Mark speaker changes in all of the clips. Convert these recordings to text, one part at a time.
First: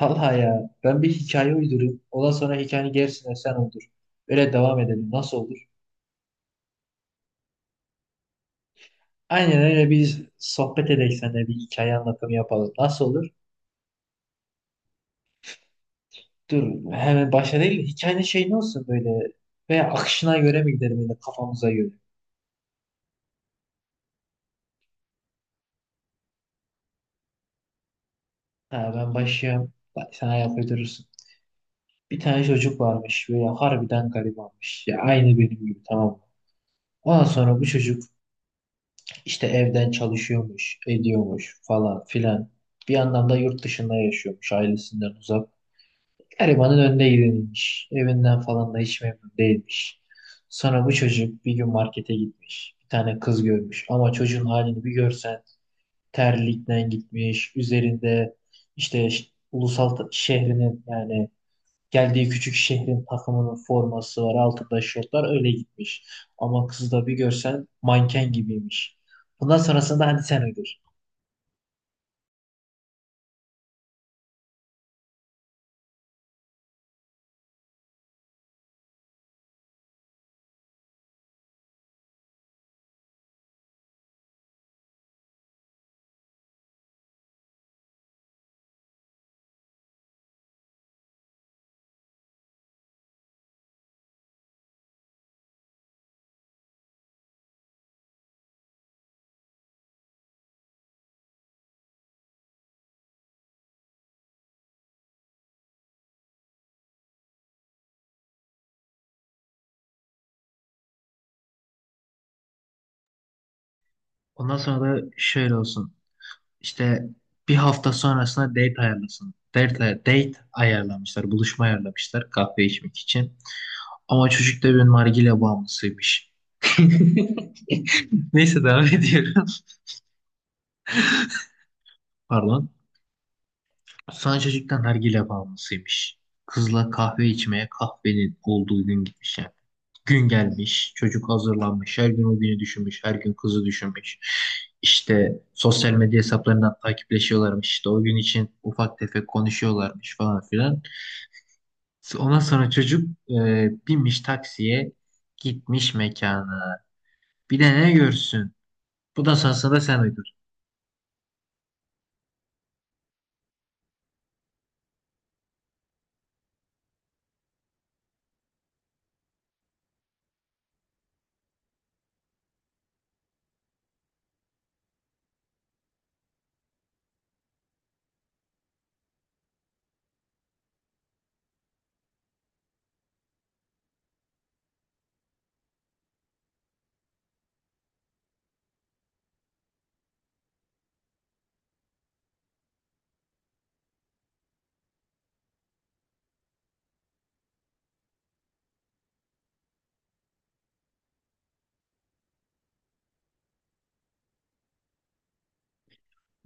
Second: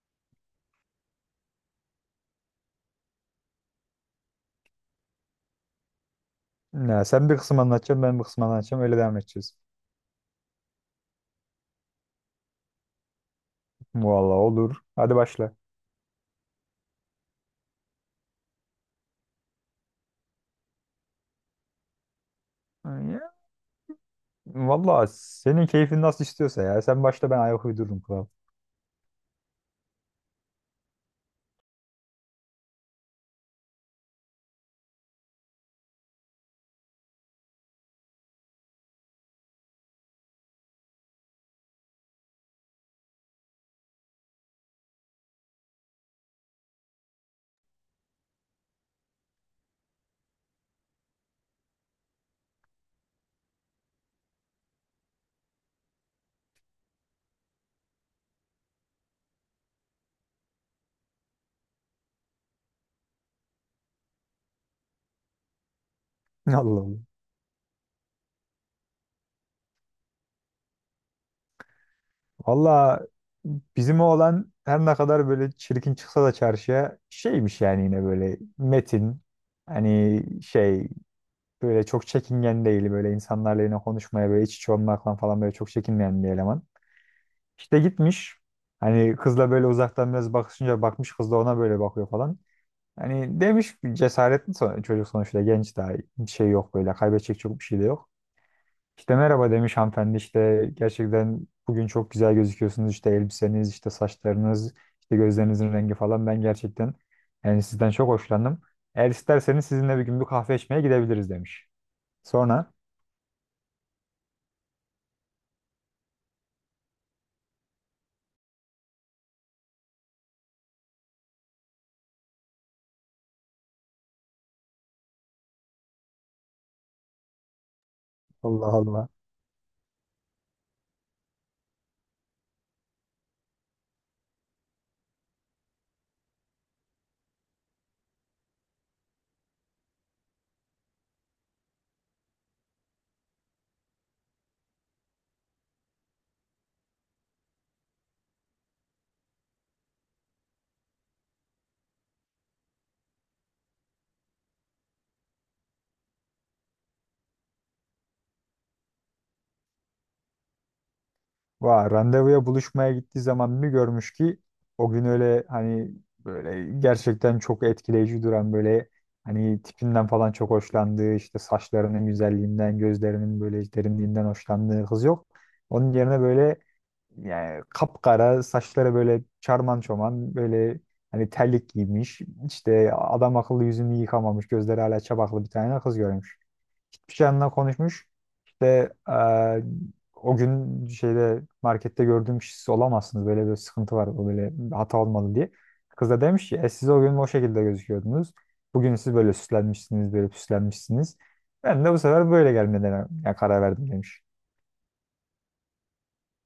Speaker 1: Vallahi ya, ben bir hikaye uydurayım. Ondan sonra hikayenin gerisini sen uydur. Öyle devam edelim. Nasıl olur?
Speaker 2: Ya sen bir kısım anlatacaksın, ben bir kısım anlatacağım. Öyle devam edeceğiz.
Speaker 1: Aynen öyle, biz sohbet edelim, seninle bir hikaye anlatımı yapalım. Nasıl olur?
Speaker 2: Vallahi olur. Hadi başla.
Speaker 1: Dur, hemen başa değil. Hikayenin ne olsun böyle? Veya akışına göre mi gidelim, yine kafamıza göre?
Speaker 2: Ya, vallahi senin keyfin nasıl istiyorsa ya. Sen başla, ben ayak uydururum kral.
Speaker 1: Ha, ben başlayayım. Bak, sen ayak uydurursun. Bir tane çocuk varmış, böyle harbiden garibanmış. Ya, aynı benim gibi, tamam mı? Ondan sonra bu çocuk İşte evden çalışıyormuş, ediyormuş falan filan. Bir yandan da yurt dışında yaşıyormuş, ailesinden uzak. Garibanın önüne gidilmiş. Evinden falan da hiç memnun değilmiş. Sonra bu çocuk bir gün markete gitmiş. Bir tane kız görmüş. Ama çocuğun halini bir görsen, terlikten gitmiş. Üzerinde işte ş- şehrinin, yani geldiği küçük şehrin takımının forması var. Altında şortlar, öyle gitmiş.
Speaker 2: Allah
Speaker 1: Ama kızı
Speaker 2: Allah.
Speaker 1: da bir görsen, manken gibiymiş. Bundan sonrasında hadi sen ödür.
Speaker 2: Vallahi bizim oğlan her ne kadar böyle çirkin çıksa da çarşıya şeymiş, yani yine böyle metin. Hani şey, böyle çok çekingen değil. Böyle insanlarla yine konuşmaya, böyle iç içe olmaktan falan böyle çok çekinmeyen bir eleman. İşte gitmiş. Hani kızla böyle uzaktan biraz bakışınca bakmış kız da ona böyle bakıyor falan. Hani demiş bir cesaretli çocuk sonuçta, genç daha, bir şey yok böyle kaybedecek, çok bir şey de yok. İşte merhaba demiş, hanımefendi işte gerçekten bugün çok güzel gözüküyorsunuz, işte elbiseniz, işte saçlarınız, işte gözlerinizin rengi falan, ben gerçekten yani sizden çok hoşlandım. Eğer isterseniz sizinle bir gün bir kahve içmeye gidebiliriz demiş. Sonra
Speaker 1: Ondan sonra da şöyle olsun. İşte bir hafta sonrasında date ayarlasın. Date ayarlamışlar. Buluşma ayarlamışlar, kahve içmek için. Ama çocuk da bir nargile bağımlısıymış. Neyse,
Speaker 2: Allah
Speaker 1: devam
Speaker 2: Allah.
Speaker 1: ediyorum. Pardon. Sanchez'den nargile bağımlısıymış. Kızla kahve içmeye, kahvenin olduğu gün gitmiş yani. Gün gelmiş, çocuk hazırlanmış, her gün o günü düşünmüş, her gün kızı düşünmüş. İşte sosyal medya hesaplarından takipleşiyorlarmış, işte o gün için ufak tefek konuşuyorlarmış falan filan. Ondan sonra çocuk binmiş taksiye, gitmiş mekana. Bir de ne görsün? Bu da sonrasında sen uydurdun.
Speaker 2: Va, randevuya buluşmaya gittiği zaman bir görmüş ki o gün öyle hani böyle gerçekten çok etkileyici duran, böyle hani tipinden falan çok hoşlandığı, işte saçlarının güzelliğinden, gözlerinin böyle derinliğinden hoşlandığı kız yok. Onun yerine böyle, yani kapkara saçları böyle çarman çoman, böyle hani terlik giymiş. İşte adam akıllı yüzünü yıkamamış. Gözleri hala çapaklı bir tane kız görmüş. Hiçbir şey onunla konuşmuş. İşte o gün şeyde markette gördüğüm siz olamazsınız. Böyle bir sıkıntı var. O böyle hata olmalı diye. Kız da demiş ki siz o gün o şekilde gözüküyordunuz. Bugün siz böyle süslenmişsiniz, böyle püslenmişsiniz. Ben de bu sefer böyle gelmeden karar verdim demiş.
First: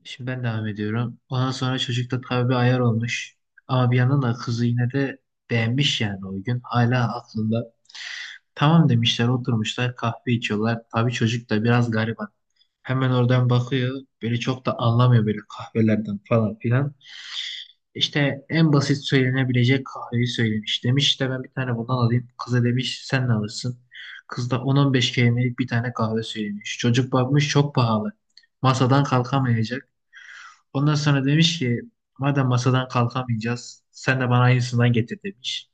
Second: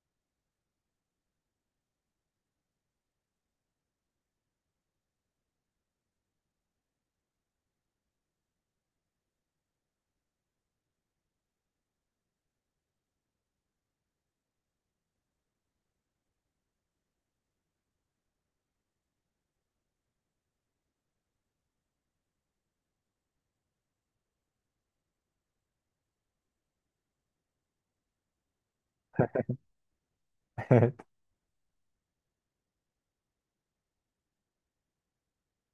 Speaker 1: Şimdi ben devam ediyorum. Ondan sonra çocukta tabii bir ayar olmuş. Ama bir yandan da kızı yine de beğenmiş yani o gün. Hala aklında. Tamam demişler, oturmuşlar, kahve içiyorlar. Tabii çocuk da biraz gariban. Hemen oradan bakıyor. Böyle çok da anlamıyor böyle kahvelerden falan filan. İşte en basit söylenebilecek kahveyi söylemiş. Demiş işte ben bir tane bundan alayım. Kıza demiş sen ne alırsın? Kız da 10-15 kelimelik bir tane kahve söylemiş. Çocuk bakmış çok pahalı. Masadan kalkamayacak. Ondan sonra demiş ki madem masadan kalkamayacağız, sen de bana aynısından getir demiş.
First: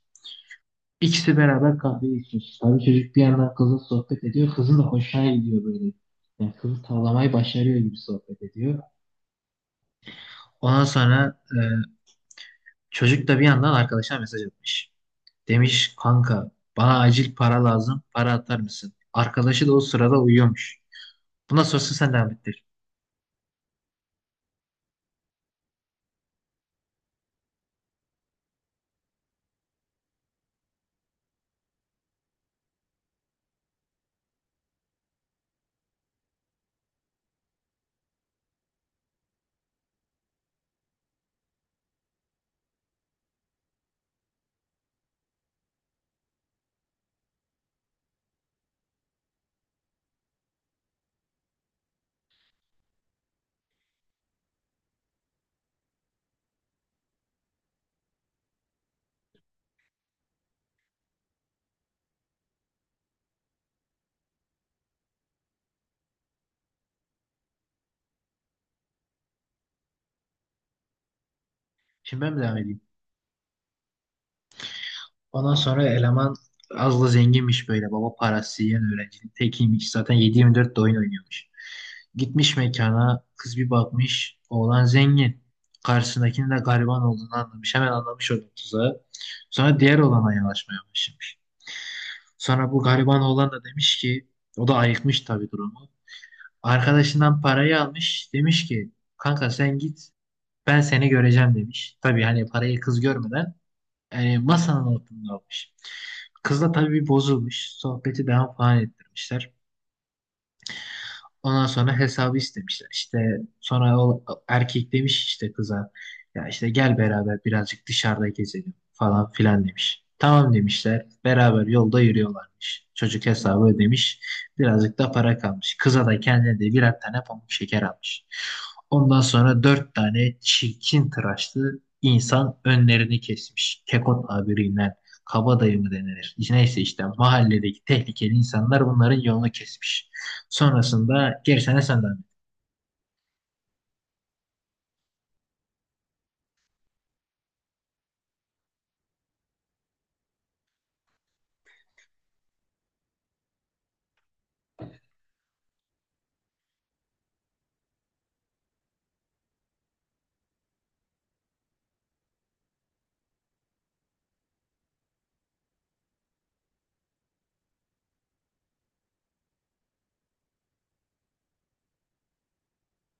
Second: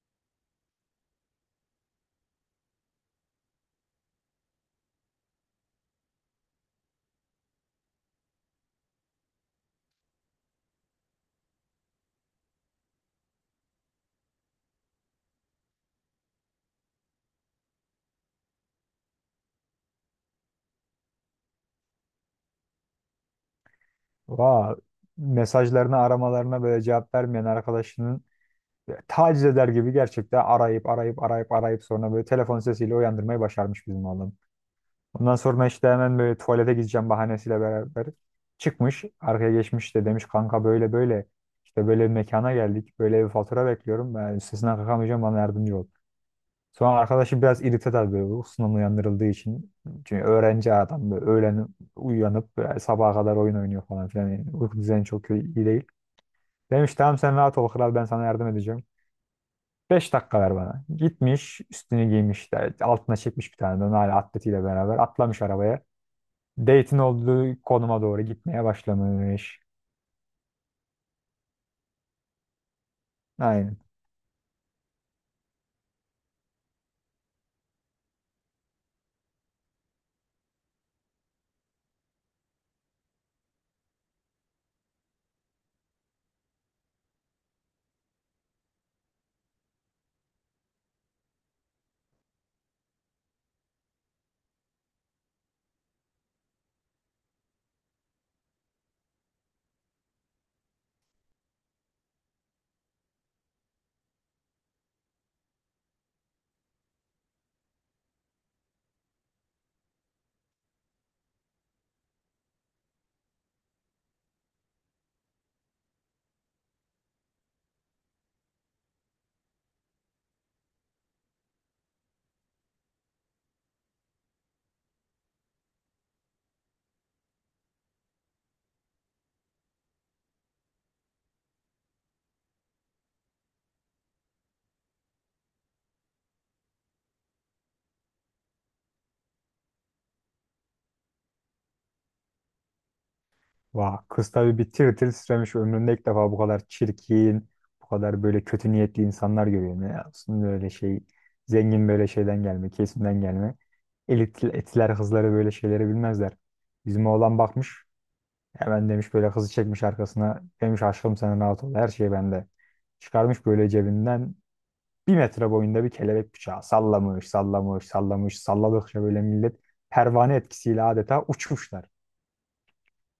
Speaker 1: İkisi beraber kahve içmiş. Tabii çocuk bir yandan kızla sohbet ediyor. Kızın da hoşuna gidiyor böyle. Yani kızı tavlamayı başarıyor gibi sohbet ediyor. Ondan sonra çocuk da bir yandan arkadaşına mesaj atmış. Demiş kanka, bana acil para lazım. Para atar mısın? Arkadaşı da o sırada uyuyormuş. Bundan sonrası sen devam ettir.
Speaker 2: Va, mesajlarına, aramalarına böyle cevap vermeyen arkadaşının taciz eder gibi gerçekten arayıp arayıp arayıp arayıp sonra böyle telefon sesiyle uyandırmayı başarmış bizim oğlum. Ondan sonra işte hemen böyle tuvalete gideceğim bahanesiyle beraber çıkmış. Arkaya geçmiş de demiş, kanka böyle böyle, işte böyle bir mekana geldik. Böyle bir fatura bekliyorum. Ben üstesinden kalkamayacağım, bana yardımcı ol. Sonra arkadaşı biraz irite tabii, böyle uykusundan uyandırıldığı için. Çünkü öğrenci adam böyle öğlen uyanıp böyle sabaha kadar oyun oynuyor falan filan. Yani uyku düzeni çok iyi değil. Demiş tamam sen rahat ol kral, ben sana yardım edeceğim. 5 dakika ver bana. Gitmiş üstünü giymiş de, altına çekmiş bir tane de hala atletiyle beraber atlamış arabaya. Date'in olduğu konuma doğru gitmeye başlamış.
Speaker 1: Şimdi ben mi devam edeyim?
Speaker 2: Aynen.
Speaker 1: Ondan sonra eleman az da zenginmiş böyle. Baba parası yiyen öğrencinin tekiymiş. Zaten 7-24 de oyun oynuyormuş. Gitmiş mekana. Kız bir bakmış. Oğlan zengin. Karşısındakinin de gariban olduğunu anlamış. Hemen anlamış onun tuzağı. Sonra diğer oğlana yanaşmaya başlamış. Sonra bu gariban oğlan da demiş ki, o da ayıkmış tabii durumu. Arkadaşından parayı almış. Demiş ki kanka sen git, ben seni göreceğim demiş. Tabii hani parayı kız görmeden, yani masanın altında almış. Kızla tabii bozulmuş. Sohbeti devam falan ettirmişler. Ondan sonra hesabı istemişler. İşte sonra o erkek demiş işte kıza, ya işte gel beraber birazcık dışarıda gezelim falan filan demiş. Tamam demişler. Beraber yolda yürüyorlarmış. Çocuk hesabı ödemiş. Birazcık da para kalmış. Kıza da kendine de birer tane pamuk şeker almış. Ondan sonra dört tane çirkin tıraşlı insan önlerini kesmiş. Kekot tabiriyle kabadayı mı denilir? Neyse işte mahalledeki tehlikeli insanlar bunların yolunu kesmiş. Sonrasında gerisine senden.
Speaker 2: Vah, kız tabii bir tir tir titremiş, ömründe ilk defa bu kadar çirkin, bu kadar böyle kötü niyetli insanlar görüyorum ya. Aslında öyle şey, zengin böyle şeyden gelme, kesimden gelme. Elit, etiler kızları böyle şeyleri bilmezler. Bizim oğlan bakmış, hemen demiş böyle, kızı çekmiş arkasına. Demiş aşkım sen rahat ol, her şey bende. Çıkarmış böyle cebinden bir metre boyunda bir kelebek bıçağı. Sallamış, sallamış, sallamış, salladıkça böyle millet pervane etkisiyle adeta uçmuşlar.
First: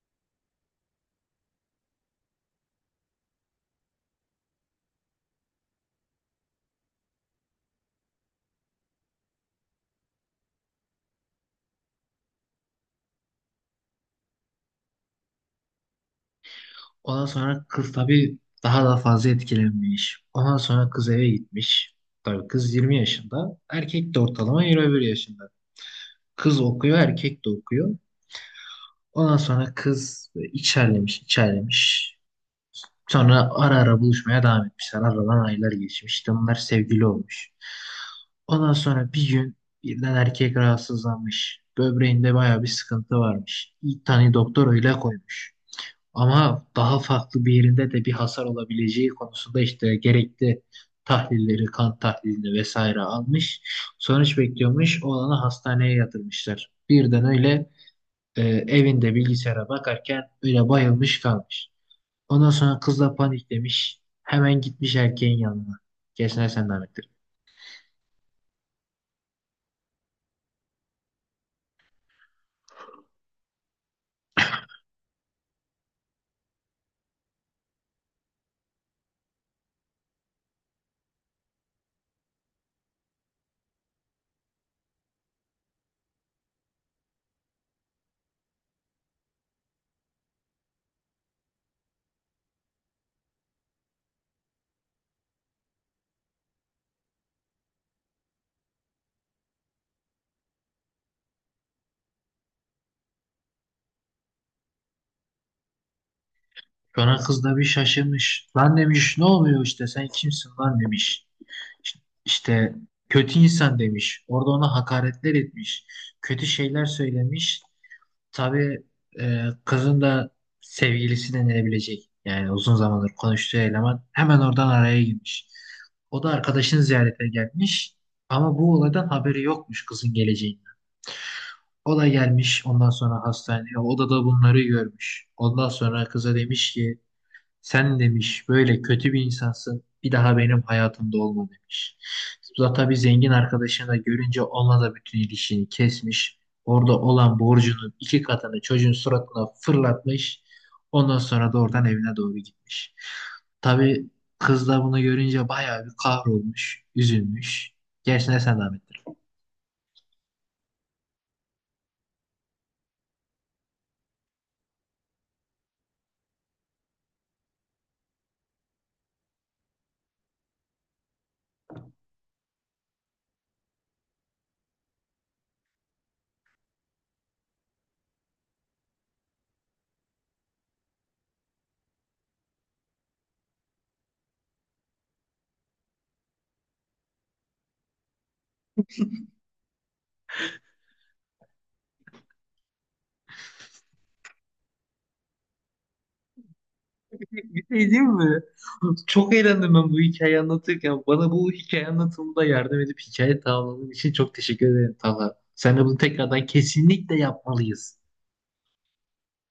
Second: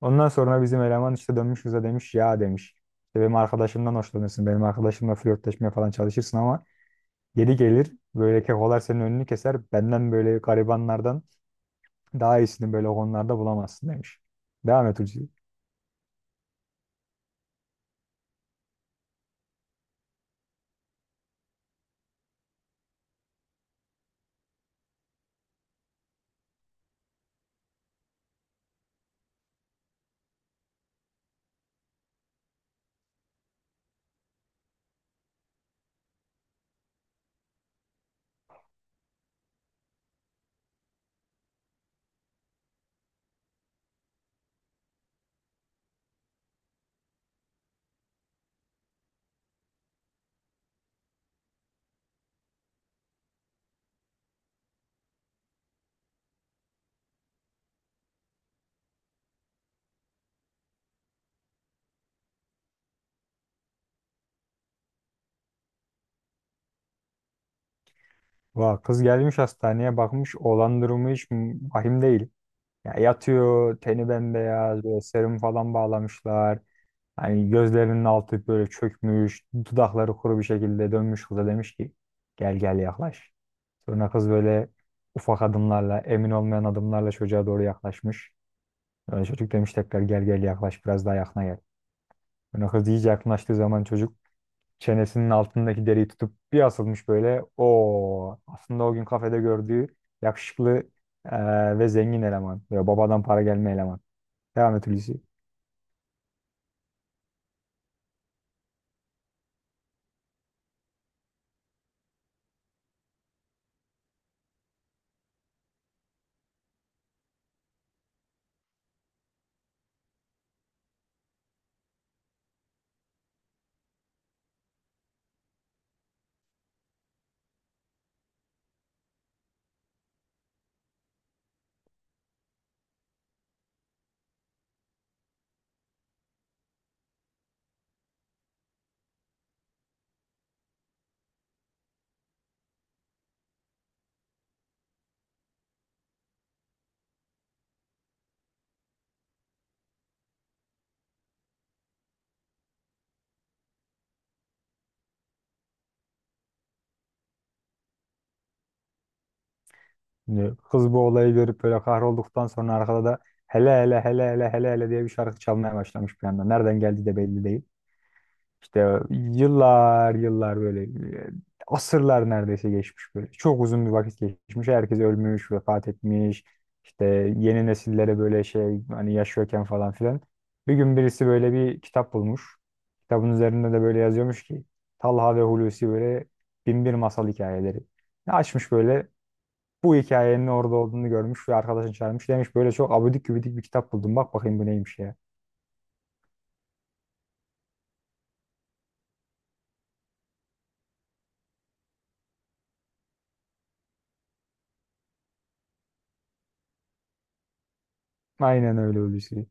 Speaker 2: Ondan sonra bizim eleman işte dönmüş bize demiş, ya demiş. İşte benim arkadaşımdan hoşlanırsın. Benim arkadaşımla flörtleşmeye falan çalışırsın ama geri gelir böyle kekolar senin önünü keser. Benden, böyle garibanlardan daha iyisini böyle konularda bulamazsın demiş. Devam et Hulusi.
Speaker 1: Ondan sonra kız tabii daha da fazla etkilenmiş. Ondan sonra kız eve gitmiş. Tabii kız 20 yaşında. Erkek de ortalama 21 yaşında. Kız okuyor, erkek de okuyor. Ondan sonra kız içerlemiş, içerlemiş. Sonra ara ara buluşmaya devam etmişler. Aradan aylar geçmiş. İşte bunlar sevgili olmuş. Ondan sonra bir gün birden erkek rahatsızlanmış. Böbreğinde baya bir sıkıntı varmış. İlk tane doktor öyle koymuş. Ama daha farklı bir yerinde de bir hasar olabileceği konusunda işte gerekli tahlilleri, kan tahlilini vesaire almış. Sonuç bekliyormuş. Oğlanı hastaneye yatırmışlar. Birden öyle e, evinde bilgisayara bakarken öyle bayılmış kalmış. Ondan sonra kız da paniklemiş. Hemen gitmiş erkeğin yanına. Kesene sen Ahmet.
Speaker 2: Vah, kız gelmiş hastaneye, bakmış olan durumu hiç vahim değil. Ya yatıyor teni bembeyaz, böyle serum falan bağlamışlar. Hani gözlerinin altı böyle çökmüş, dudakları kuru bir şekilde dönmüş kıza demiş ki, gel gel yaklaş. Sonra kız böyle ufak adımlarla, emin olmayan adımlarla çocuğa doğru yaklaşmış. Sonra çocuk demiş tekrar, gel gel yaklaş, biraz daha yakına gel. Sonra kız iyice yaklaştığı zaman çocuk çenesinin altındaki deriyi tutup bir asılmış böyle. O aslında o gün kafede gördüğü yakışıklı ve zengin eleman. Böyle babadan para gelme eleman. Devam et Hulusi.
Speaker 1: Sonra kız da bir şaşırmış. Lan demiş ne oluyor, işte sen kimsin lan demiş. İşte kötü insan demiş. Orada ona hakaretler etmiş. Kötü şeyler söylemiş. Tabii kızın da sevgilisi denilebilecek, yani uzun zamandır konuştuğu eleman hemen oradan araya girmiş. O da arkadaşını ziyarete gelmiş. Ama bu olaydan haberi yokmuş, kızın geleceğinden. O da gelmiş ondan sonra hastaneye. O da da bunları görmüş. Ondan sonra kıza demiş ki sen demiş böyle kötü bir insansın. Bir daha benim hayatımda olma demiş. Zula tabii zengin arkadaşını da görünce onunla da bütün ilişkini kesmiş. Orada olan borcunun iki katını çocuğun suratına fırlatmış. Ondan sonra da oradan evine doğru gitmiş. Tabii kız da bunu görünce bayağı bir kahrolmuş, üzülmüş. Gerisine sen devam ettir.
Speaker 2: Şimdi kız bu olayı görüp böyle kahrolduktan sonra arkada da hele hele hele hele hele hele diye bir şarkı çalmaya başlamış bir anda. Nereden geldiği de belli değil. İşte yıllar yıllar böyle e, asırlar neredeyse geçmiş böyle. Çok uzun bir vakit geçmiş. Herkes ölmüş, vefat etmiş. İşte yeni nesillere böyle şey, hani yaşıyorken falan filan. Bir gün birisi böyle bir kitap bulmuş. Kitabın üzerinde de böyle yazıyormuş ki, Talha ve Hulusi böyle binbir masal hikayeleri. Açmış böyle, bu hikayenin orada olduğunu görmüş ve arkadaşını çağırmış. Demiş böyle çok abidik gübidik bir kitap buldum. Bak bakayım bu neymiş ya.
Speaker 1: Bir şey diyeyim mi? Çok eğlendim ben bu hikayeyi anlatırken. Bana bu hikaye anlatımında yardım edip hikaye tamamladığın için çok teşekkür ederim Talha. Sen de bunu tekrardan kesinlikle yapmalıyız.
Speaker 2: Aynen öyle Hulusi.